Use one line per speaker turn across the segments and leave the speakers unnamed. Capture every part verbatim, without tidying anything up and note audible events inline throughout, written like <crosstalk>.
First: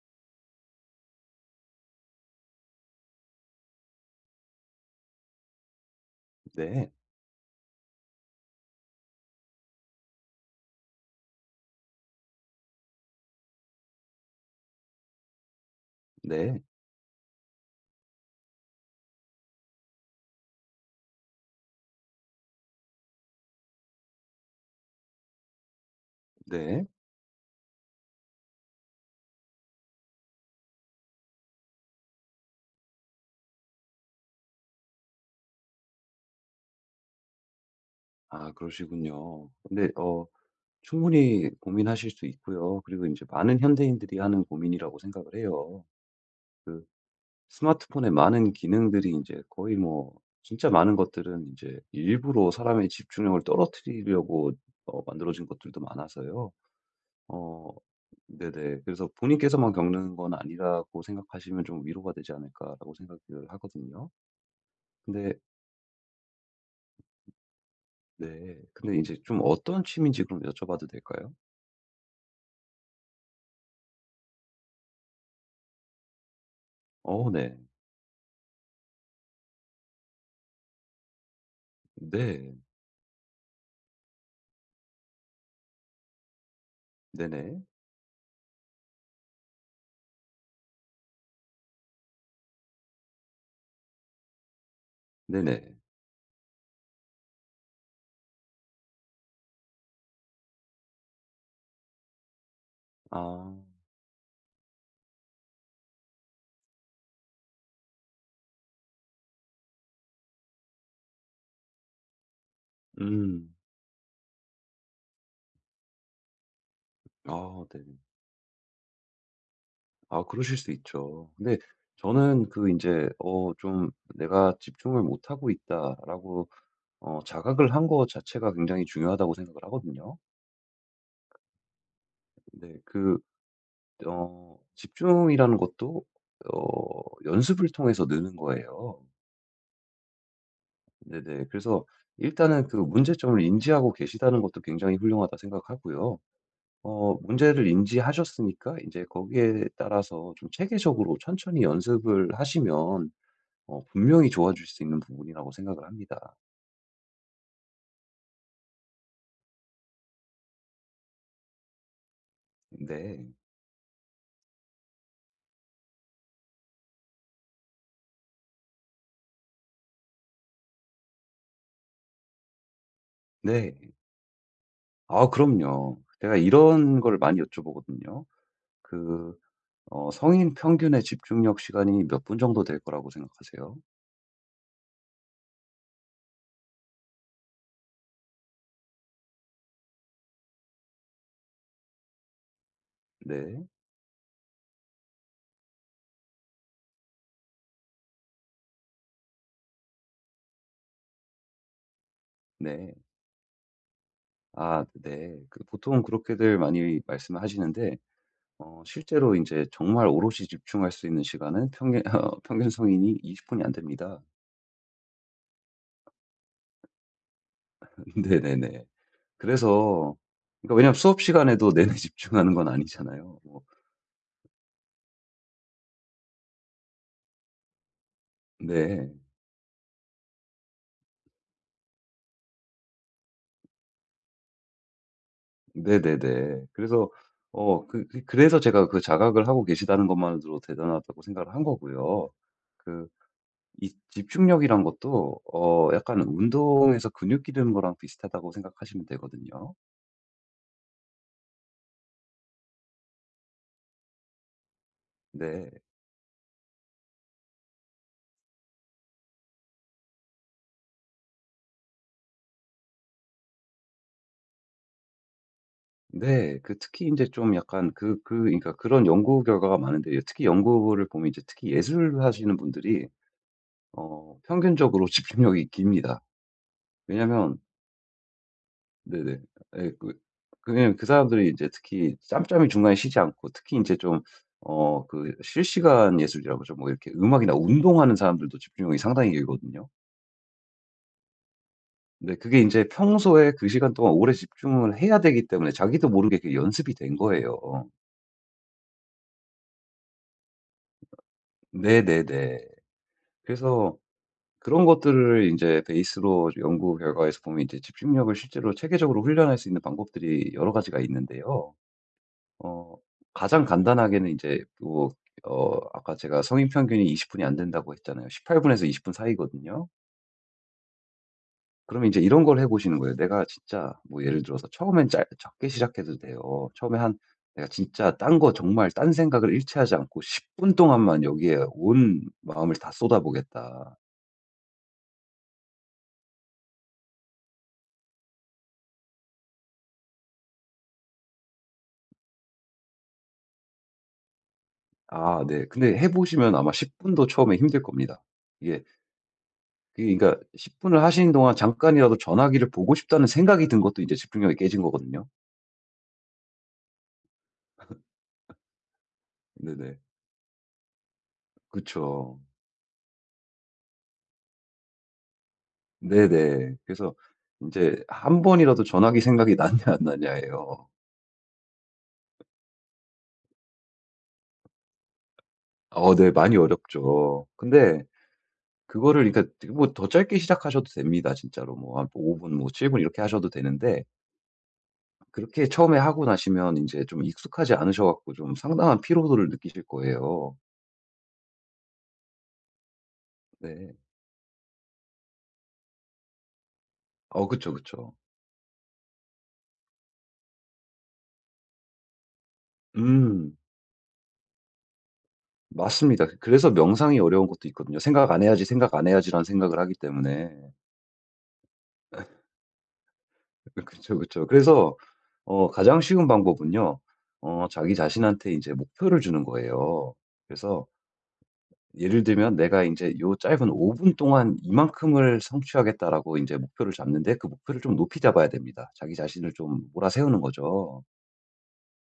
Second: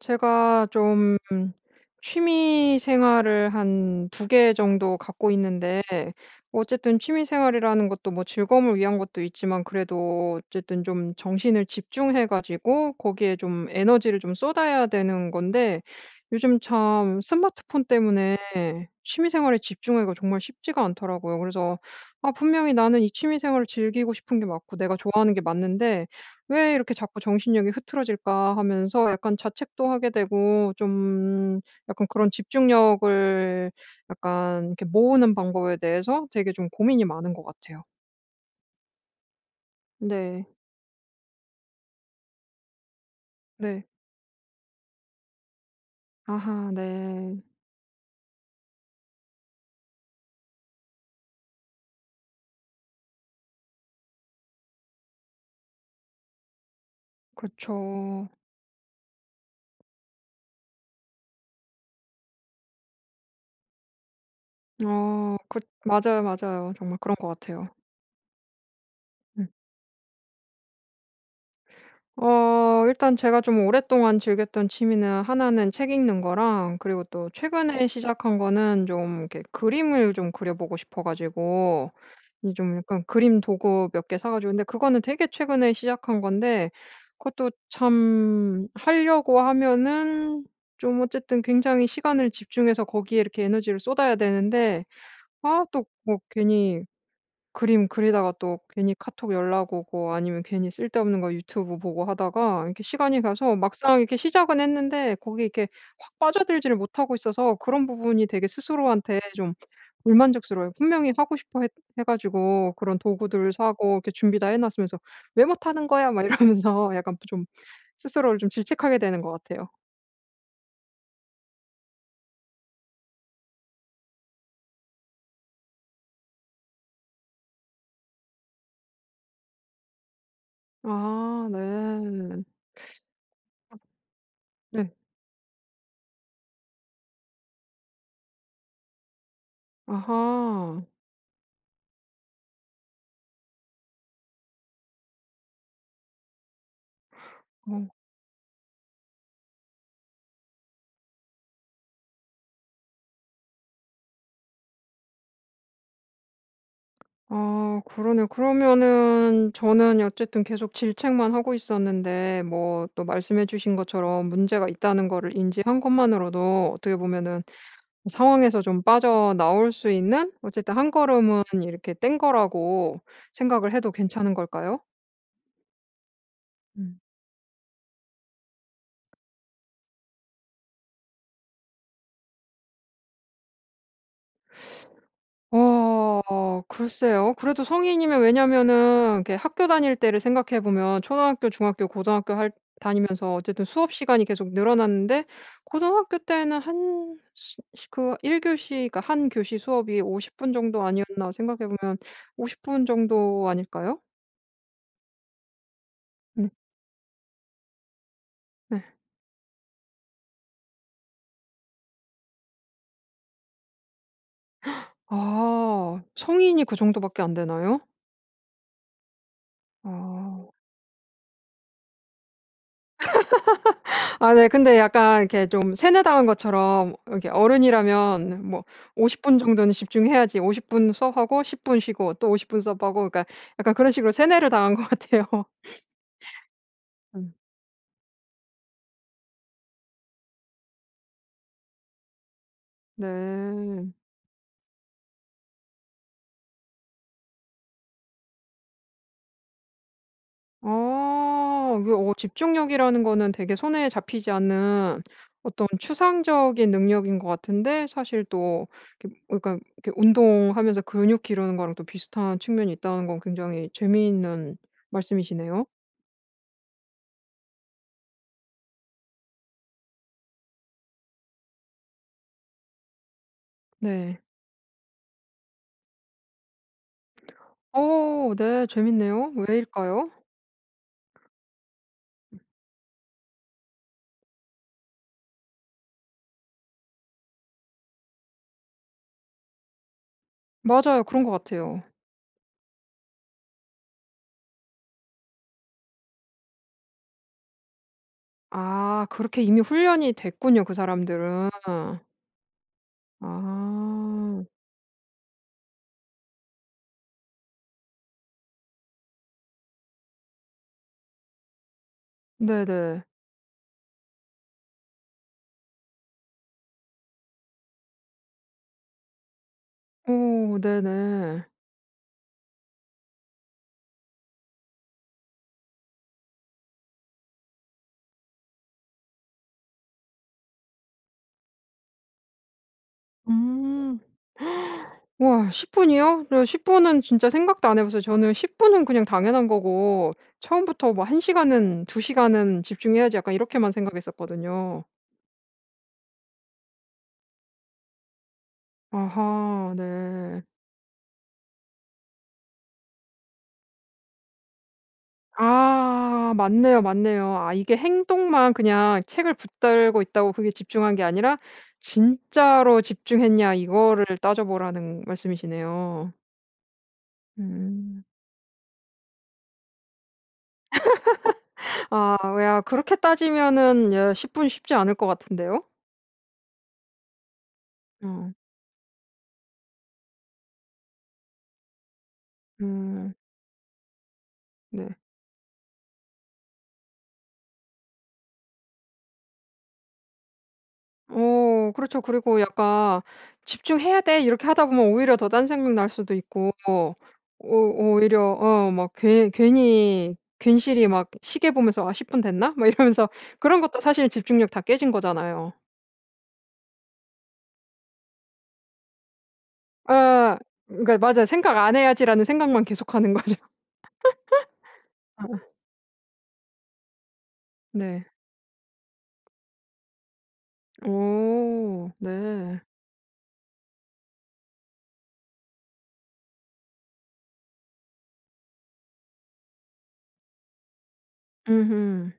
제가 좀 취미 생활을 한 두 개 정도 갖고 있는데,
네.
어쨌든 취미 생활이라는 것도 뭐 즐거움을 위한 것도 있지만 그래도 어쨌든 좀 정신을 집중해 가지고 거기에 좀 에너지를 좀 쏟아야 되는 건데,
네.
요즘 참 스마트폰 때문에 취미 생활에 집중하기가 정말 쉽지가 않더라고요. 그래서 아 분명히 나는 이 취미 생활을 즐기고 싶은 게 맞고 내가 좋아하는 게 맞는데 '왜
네.
이렇게 자꾸 정신력이 흐트러질까?' 하면서 약간 자책도 하게 되고 좀 약간 그런 집중력을 약간 이렇게 모으는 방법에 대해서 되게 좀 고민이 많은 것 같아요.
아 그러시군요. 근데 어
네.
충분히 고민하실 수 있고요. 그리고 이제 많은
네.
현대인들이 하는 고민이라고 생각을 해요.
아하
그
네.
스마트폰의 많은 기능들이 이제 거의 뭐 진짜 많은 것들은 이제 일부러 사람의 집중력을 떨어뜨리려고 어 만들어진 것들도 많아서요. 어
그렇죠.
네네. 그래서 '본인께서만 겪는 건 아니라고 생각하시면 좀 위로가 되지 않을까.'라고 생각을 하거든요. 근데
어 그 맞아요, 맞아요. 정말 그런 것 같아요.
네. 근데 이제 좀
음.
어떤 취미인지 그럼 여쭤봐도 될까요?
어 일단 제가 좀 오랫동안 즐겼던 취미는 하나는 책 읽는 거랑, 그리고 또
어 네.
최근에 시작한 거는 좀 이렇게 그림을 좀 그려 보고 싶어 가지고 이
네.
좀 약간 그림 도구 몇 개 사 가지고. 근데 그거는 되게 최근에 시작한 건데 그것도
네네.
참 하려고 하면은 좀 어쨌든 굉장히 시간을 집중해서 거기에 이렇게 에너지를 쏟아야 되는데, 아
네네.
또 뭐 괜히 그림 그리다가 또 괜히 카톡 연락 오고 아니면 괜히 쓸데없는 거 유튜브 보고 하다가 이렇게 시간이
아.
가서 막상 이렇게 시작은 했는데 거기에 이렇게 확 빠져들지를 못하고 있어서 그런 부분이 되게 스스로한테 좀 불만족스러워요. 분명히 하고 싶어 해 해 가지고 그런 도구들을
음.
사고 이렇게 준비 다 해 놨으면서 '왜 못하는 거야?' 막 이러면서 <laughs> 약간 좀
아 네.
스스로를 좀 질책하게 되는 것 같아요.
아 그러실 수 있죠. 근데 저는 그 이제 어 좀 '내가 집중을 못하고 있다.'라고 어 자각을 한 거 자체가 굉장히 중요하다고 생각을 하거든요.
아 네.
네. 그 어
네.
집중이라는 것도 어 연습을 통해서 느는 거예요.
아하.
네네. 그래서 일단은 그 문제점을 인지하고 계시다는 것도 굉장히 훌륭하다 생각하고요. 어 문제를
어.
인지하셨으니까 이제 거기에 따라서 좀 체계적으로 천천히 연습을 하시면 어 분명히 좋아질 수 있는 부분이라고 생각을 합니다.
아 그러네 그러면은 저는 어쨌든 계속 질책만 하고 있었는데 뭐 또
근데
말씀해 주신 것처럼 문제가 있다는 거를 인지한 것만으로도 어떻게 보면은 상황에서 좀 빠져나올 수 있는 어쨌든 한 걸음은 이렇게 뗀 거라고
네.
생각을 해도 괜찮은 걸까요?
아 그럼요. 제가 이런
음.
걸 많이 여쭤보거든요. 그 어 성인 평균의 집중력 시간이 몇 분 정도 될 거라고 생각하세요?
어 글쎄요. 그래도 성인이면 왜냐면은 이렇게 학교 다닐 때를 생각해 보면 초등학교, 중학교, 고등학교 할 다니면서 어쨌든
네.
수업 시간이 계속 늘어났는데 고등학교 때는 한그일 교시 그러니까 한 교시 수업이 오십 분 정도 아니었나 생각해 보면 오십 분
네.
정도 아닐까요?
아 네. 그 보통
네.
그렇게들 많이 말씀을 하시는데 어
네.
실제로 이제 정말 오롯이 집중할 수 있는 시간은 평균 <laughs> 어 평균 성인이 이십 분이 안 됩니다.
아 성인이 그 정도밖에 안 되나요?
<laughs> 네네네. 그래서
아.
그러니까 왜냐면 수업 시간에도 내내 <laughs> 집중하는 건 아니잖아요. 뭐
아 네. 근데 약간 이렇게 좀 세뇌당한 것처럼 이렇게 어른이라면 뭐
네.
오십 분 정도는 집중해야지 오십 분 수업하고 십 분 쉬고 또 오십 분 수업하고 그러니까 약간 그런 식으로 세뇌를 당한 것 같아요.
네네네. 그래서
음.
어 그 그 그래서 제가 그 자각을 하고 계시다는 것만으로도 대단하다고 생각을 한 거고요. 그
네.
이 집중력이란 것도 어 약간 운동에서 근육 기르는 거랑 비슷하다고 생각하시면 되거든요.
아 이게 어 집중력이라는 거는 되게 손에 잡히지 않는 어떤
네.
추상적인 능력인 것 같은데 사실 또 이렇게 그러니까 이렇게 운동하면서 근육 기르는 거랑 또 비슷한 측면이 있다는 건 굉장히 재미있는 말씀이시네요.
네. 그 특히 이제 좀 약간 그 그 그러니까 그런 연구 결과가 많은데요. 특히 연구를 보면 이제 특히 예술 하시는 분들이
네.
어 평균적으로 <laughs> 집중력이 깁니다. 왜냐면
어 네. 재밌네요.
네네. 예
왜일까요?
그그면그 사람들이 이제 특히 짬짬이 중간에 쉬지 않고 특히 이제 좀 어 그 실시간 예술이라고 그러죠. 뭐 이렇게 음악이나 운동하는 사람들도 집중력이 상당히 길거든요.
맞아요. 그런 것 같아요.
근데 그게 이제 평소에 그 시간 동안 오래 집중을 해야 되기 때문에 자기도 모르게 그게 연습이 된 거예요.
아 그렇게 이미 훈련이 됐군요, 그 사람들은.
네네네. 그래서
아.
그런 것들을 이제 베이스로 연구 결과에서 보면 이제 집중력을 실제로 체계적으로 훈련할 수 있는 방법들이 여러 가지가 있는데요. 어
네네.
가장 간단하게는 이제 뭐 어 아까 제가 성인 평균이 이십 분이 안 된다고 했잖아요. 십팔 분에서 이십 분 사이거든요.
오 네네.
그러면 이제 이런 걸 해 보시는 거예요. 내가 진짜 뭐 예를 들어서 처음엔 짧 적게 시작해도 돼요. 처음에 한 내가 진짜 딴 거 정말 딴 생각을 일체 하지 않고 십 분 동안만 여기에 온 마음을 다 쏟아보겠다.
음. 와 십 분이요? 네 십 분은 진짜 생각도 안 해 봤어요. 저는 십 분은 그냥 당연한 거고 처음부터 뭐 한 시간은 두 시간은 집중해야지 약간 이렇게만 생각했었거든요.
아 네. 근데 해 보시면 아마 십 분도 처음에 힘들 겁니다. 이게
아하
그게 그러니까
네.
십 분을 하시는 동안 잠깐이라도 전화기를 보고 싶다는 생각이 든 것도 이제 집중력이 깨진 거거든요.
아 맞네요, 맞네요. 아 이게 행동만 그냥 책을
네네.
붙들고 있다고 그게 집중한 게 아니라
그쵸.
'진짜로 집중했냐.' 이거를 따져보라는 말씀이시네요.
네네. 그래서 이제
음.
한 번이라도 전화기 생각이 <laughs> 났냐 안 났냐예요.
아 야 그렇게 따지면은 야 십 분 쉽지 않을 것 같은데요.
어 네. 많이 어렵죠. 근데
어.
그거를 그러니까 뭐 더 짧게 시작하셔도 됩니다 진짜로. 뭐 한 오 분 뭐 칠 분
음.
이렇게 하셔도 되는데
네.
그렇게 처음에 하고 나시면 이제 좀 익숙하지 않으셔 갖고 좀 상당한 피로도를 느끼실 거예요.
어 그렇죠. 그리고 약간
네.
'집중해야 돼.' 이렇게 하다 보면 오히려 더 딴 생각 날 수도 있고 오
어 그쵸, 그쵸.
오히려 어 막 괜 괜히 괜시리 막 시계 보면서 '아 십 분 됐나?' 막 이러면서.
음.
그런 것도 사실 집중력 다 깨진 거잖아요.
맞습니다. 그, 그래서 명상이 어려운 것도 있거든요. '생각 안 해야지, 생각 안 해야지.'라는 생각을 하기
아
때문에. <laughs>
그러니까 맞아요. '생각 안 해야지.'라는 생각만 계속하는 거죠.
그 그쵸, 그쵸. 그래서
<laughs>
어 가장 쉬운 방법은요. 어 자기
네.
자신한테 이제 목표를 주는 거예요. 그래서
오
예를 들면
네.
'내가 이제 요 짧은 오 분 동안 이만큼을 성취하겠다.'라고 이제 목표를 잡는데 그 목표를 좀 높이 잡아야 됩니다. 자기 자신을 좀 몰아세우는 거죠.
음음.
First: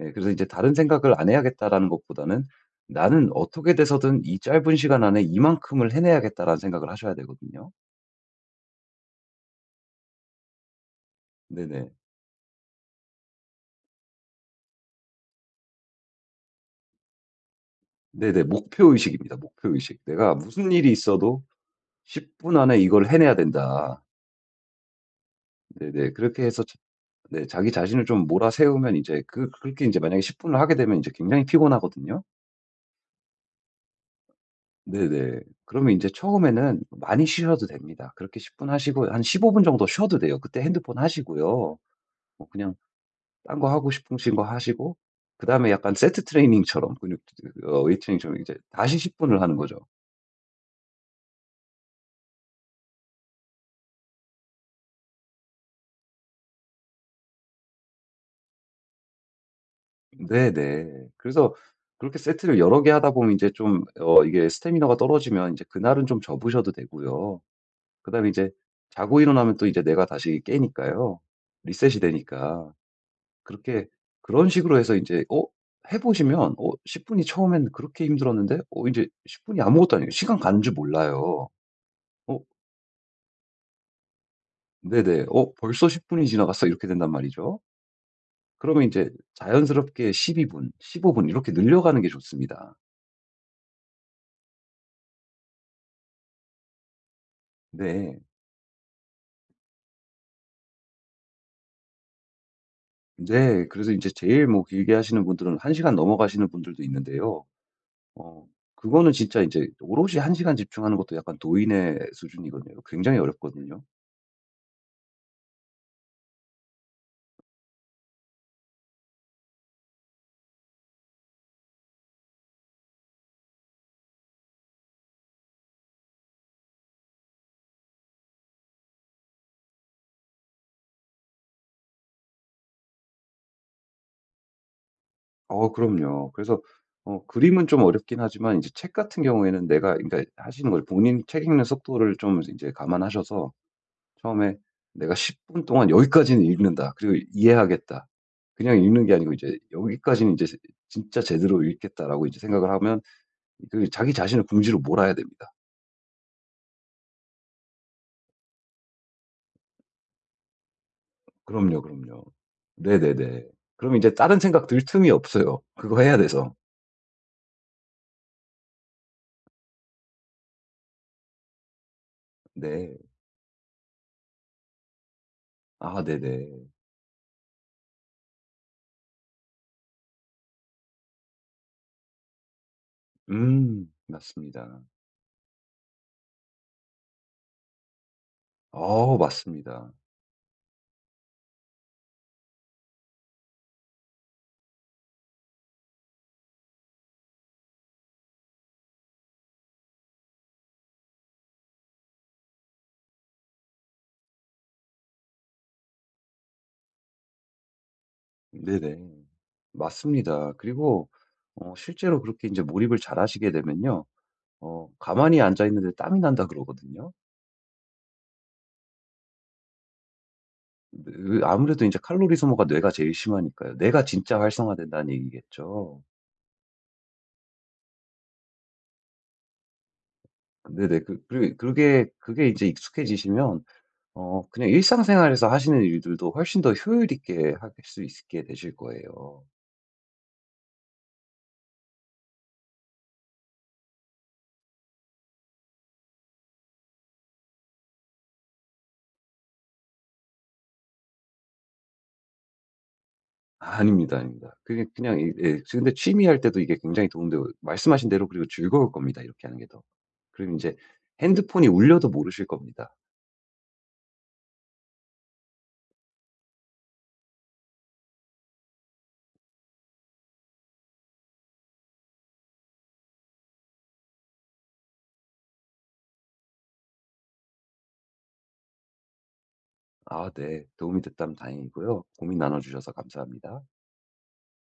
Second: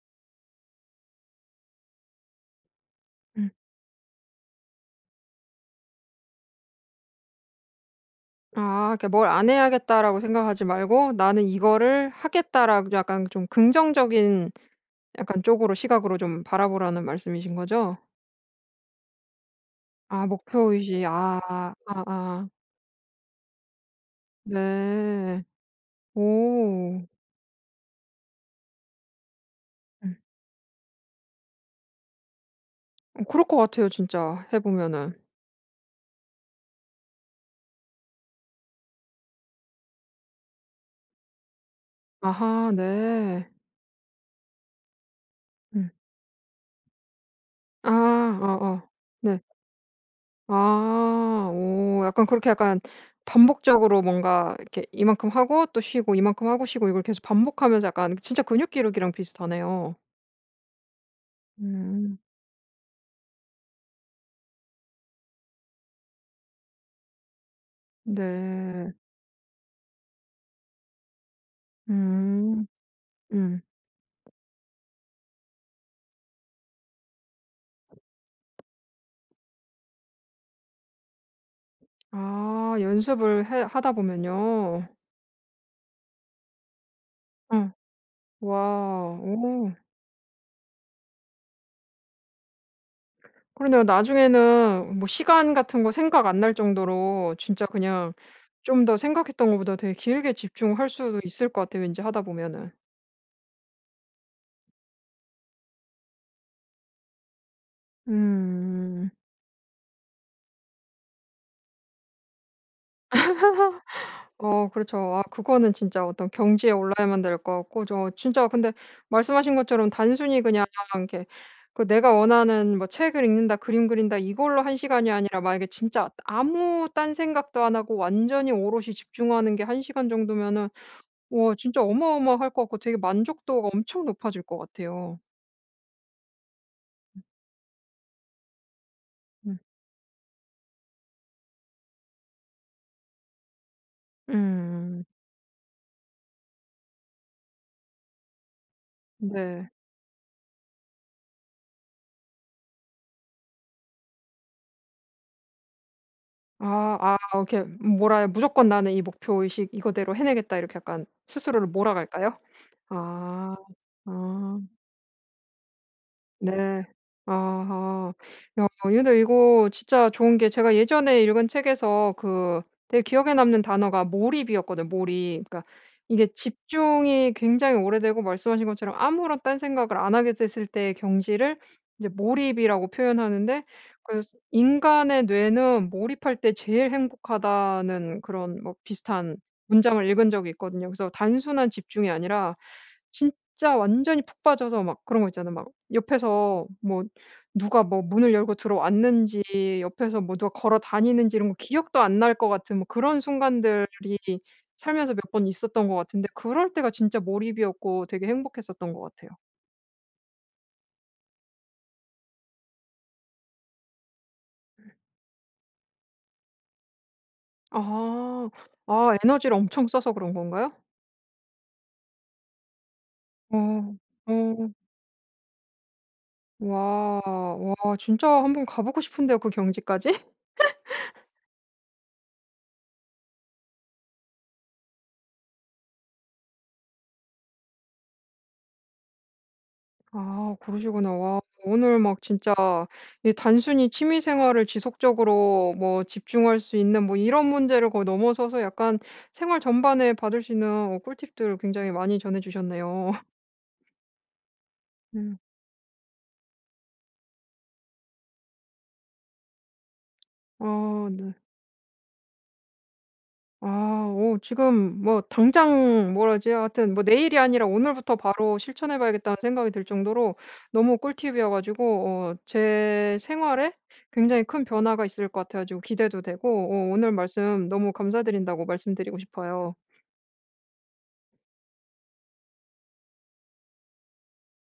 예, 그래서 이제 다른 생각을 안 해야겠다라는 것보다는 '나는
음.
어떻게 돼서든 이 짧은 시간 안에 이만큼을 해내야겠다.'라는 생각을 하셔야 되거든요.
아 그러니까 '뭘 안 해야겠다.'라고 생각하지 말고 '나는
네네.
이거를 하겠다.'라고 약간 좀 긍정적인 약간 쪽으로 시각으로 좀 바라보라는 말씀이신 거죠?
네네. 목표의식입니다, 목표의식.
아
'내가 무슨 일이
목표의식. 아
있어도 10
아아.
분 안에 이걸 해내야 된다.'
네.
네네. 그렇게 해서 자
오.
네 자기 자신을 좀 몰아세우면 이제 그 그렇게 이제
음.
만약에 십 분을 하게 되면 이제 굉장히 피곤하거든요.
어 그럴 것 같아요 진짜 해 보면은.
네네. 그러면 이제 처음에는 많이 쉬셔도 됩니다. 그렇게 십 분 하시고 한 십오 분 정도 쉬어도 돼요. 그때 핸드폰 하시고요. 뭐
아하
그냥
네.
딴 거 하고 싶으신 거 하시고 그다음에
음.
약간 세트 트레이닝처럼 근육 어
아
웨이트 트레이닝처럼 이제
어어.
다시 십 분을
네.
하는 거죠.
아 오 약간 그렇게 약간 반복적으로 뭔가 이렇게 이만큼 하고 또 쉬고 이만큼 하고 쉬고, 이걸 계속 반복하면서 약간 진짜 근육 기르기랑 비슷하네요.
네네. 그래서 그렇게
음.
세트를 여러 개 하다 보면 이제 좀 어 이게 스태미너가 떨어지면 이제 그날은 좀 접으셔도 되고요. 그다음에 이제
네.
자고 일어나면 또 이제 내가 다시 깨니까요. 리셋이
음.
되니까.
음.
그렇게 그런 식으로 해서 이제 어 해 보시면 어 십 분이 처음엔 그렇게 힘들었는데 어 이제십 분이 아무것도 아니에요. 시간 가는 줄 몰라요. 어
아 연습을 해 하다 보면요.
네네. '어 벌써 십 분이 지나갔어.' 이렇게 된단 말이죠.
응
그러면 이제
와. 오.
자연스럽게 십이 분, 십오 분 이렇게 늘려가는 게 좋습니다.
그러네요. 나중에는 뭐 시간 같은 거 생각 안 날 정도로 진짜 그냥
네.
좀 더 생각했던 것보다 되게 길게 집중할 수도 있을 것 같아요, 왠지 하다 보면은.
네. 그래서 이제 제일 뭐 길게 하시는 분들은 한 시간 넘어가시는 분들도 있는데요. 어
음.
그거는 진짜 이제 오롯이 한 시간 집중하는 것도 약간 도인의 수준이거든요. 굉장히 어렵거든요.
어 그렇죠. 아 그거는 진짜 어떤 경지에 올라야만 될 것 같고. 저 진짜 근데 말씀하신 것처럼 단순히 그냥 이렇게 그 내가 원하는 뭐 책을 읽는다, 그림 그린다 이걸로 한 시간이 아니라 만약에 진짜 아무 딴 생각도 안 하고 완전히 오롯이 집중하는 게 한 시간 정도면은 와 진짜 어마어마할 것 같고 되게 만족도가 엄청 높아질 것 같아요.
어 그럼요. 그래서 어 그림은 좀 어렵긴 하지만 이제 책 같은
음.
경우에는 내가 그러니까 하시는 걸 본인 책 읽는 속도를 좀 이제 감안하셔서 처음에
음.
내가 십 분 동안 '여기까지는 읽는다. 그리고 이해하겠다.' 그냥 읽는 게 아니고 이제
네.
'여기까지는 이제 진짜 제대로 읽겠다.'라고 이제 생각을 하면 그 자기 자신을 궁지로 몰아야 됩니다.
아 아 이렇게 뭐라 무조건 나는 이 목표의식 이거대로 해내겠다, 이렇게 약간 스스로를
그럼요, 그럼요.
몰아갈까요?
네네네.
아.
그럼 이제 다른
아
생각 들 틈이 없어요, 그거 해야 돼서.
네. 아하. 야 근데 이거 진짜 좋은 게, 제가 예전에 읽은 책에서 그
네.
되게 기억에 남는 단어가 몰입이었거든요, 몰입. 그러니까
아
이게
네네.
집중이 굉장히 오래되고 말씀하신 것처럼 아무런 딴 생각을 안 하게 됐을 때의 경지를 이제 몰입이라고 표현하는데,
음
그래서
맞습니다.
"인간의 뇌는 몰입할 때 제일 행복하다."는 그런 뭐
어
비슷한
맞습니다.
문장을 읽은 적이 있거든요. 그래서 단순한 집중이 아니라 진짜 완전히 푹 빠져서 막, 그런 거 있잖아. 막 옆에서 뭐 누가 뭐 문을 열고 들어왔는지, 옆에서 뭐 누가 걸어 다니는지 이런 거 기억도 안 날 것 같은 뭐 그런 순간들이 살면서 몇 번 있었던 것 같은데, 그럴 때가 진짜 몰입이었고 되게 행복했었던
네네.
것 같아요.
맞습니다. 그리고 어 실제로 그렇게 이제 몰입을 잘하시게 되면요. 어 "가만히 앉아 있는데 땀이 난다." 그러거든요.
아. 아 에너지를 엄청 써서 그런 건가요?
그 아무래도 인제 칼로리 소모가 뇌가 제일 심하니까요.
어.
뇌가 진짜
어.
활성화된다는 얘기겠죠.
와. 와 진짜 한번 가 보고 싶은데요, 그 경지까지?
네네. 그 그리 그게 그게 이제 익숙해지시면 어 그냥 일상생활에서 하시는 일들도 훨씬 더 효율 있게 하실 수 있게 되실 거예요.
아 그러시구나. 와 오늘 막 진짜 이 단순히 취미 생활을 지속적으로 뭐 집중할 수 있는 뭐 이런 문제를 거의 넘어서서 약간 생활 전반에 받을 수 있는 어 꿀팁들 굉장히 많이 전해 주셨네요.
아닙니다, 아닙니다. 그게
<laughs>
그냥 이
음.
예. 근데 취미할 때도 이게 굉장히 도움되고 말씀하신 대로 그리고 즐거울 겁니다, 이렇게 하는 게 더. 그리고 인제
어 네.
핸드폰이 울려도 모르실 겁니다.
아 오 지금 뭐 당장 뭐라 지 하여튼 뭐 내일이 아니라 오늘부터 바로 실천해 봐야겠다는 생각이 들 정도로 너무 꿀팁이어 가지고, 어 제 생활에 굉장히 큰 변화가 있을 것 같아 가지고 기대도 되고, 어 오늘 말씀 너무 감사드린다고 말씀드리고 싶어요.
아 네. 도움이 됐다면 다행이고요. 고민 나눠 주셔서 감사합니다.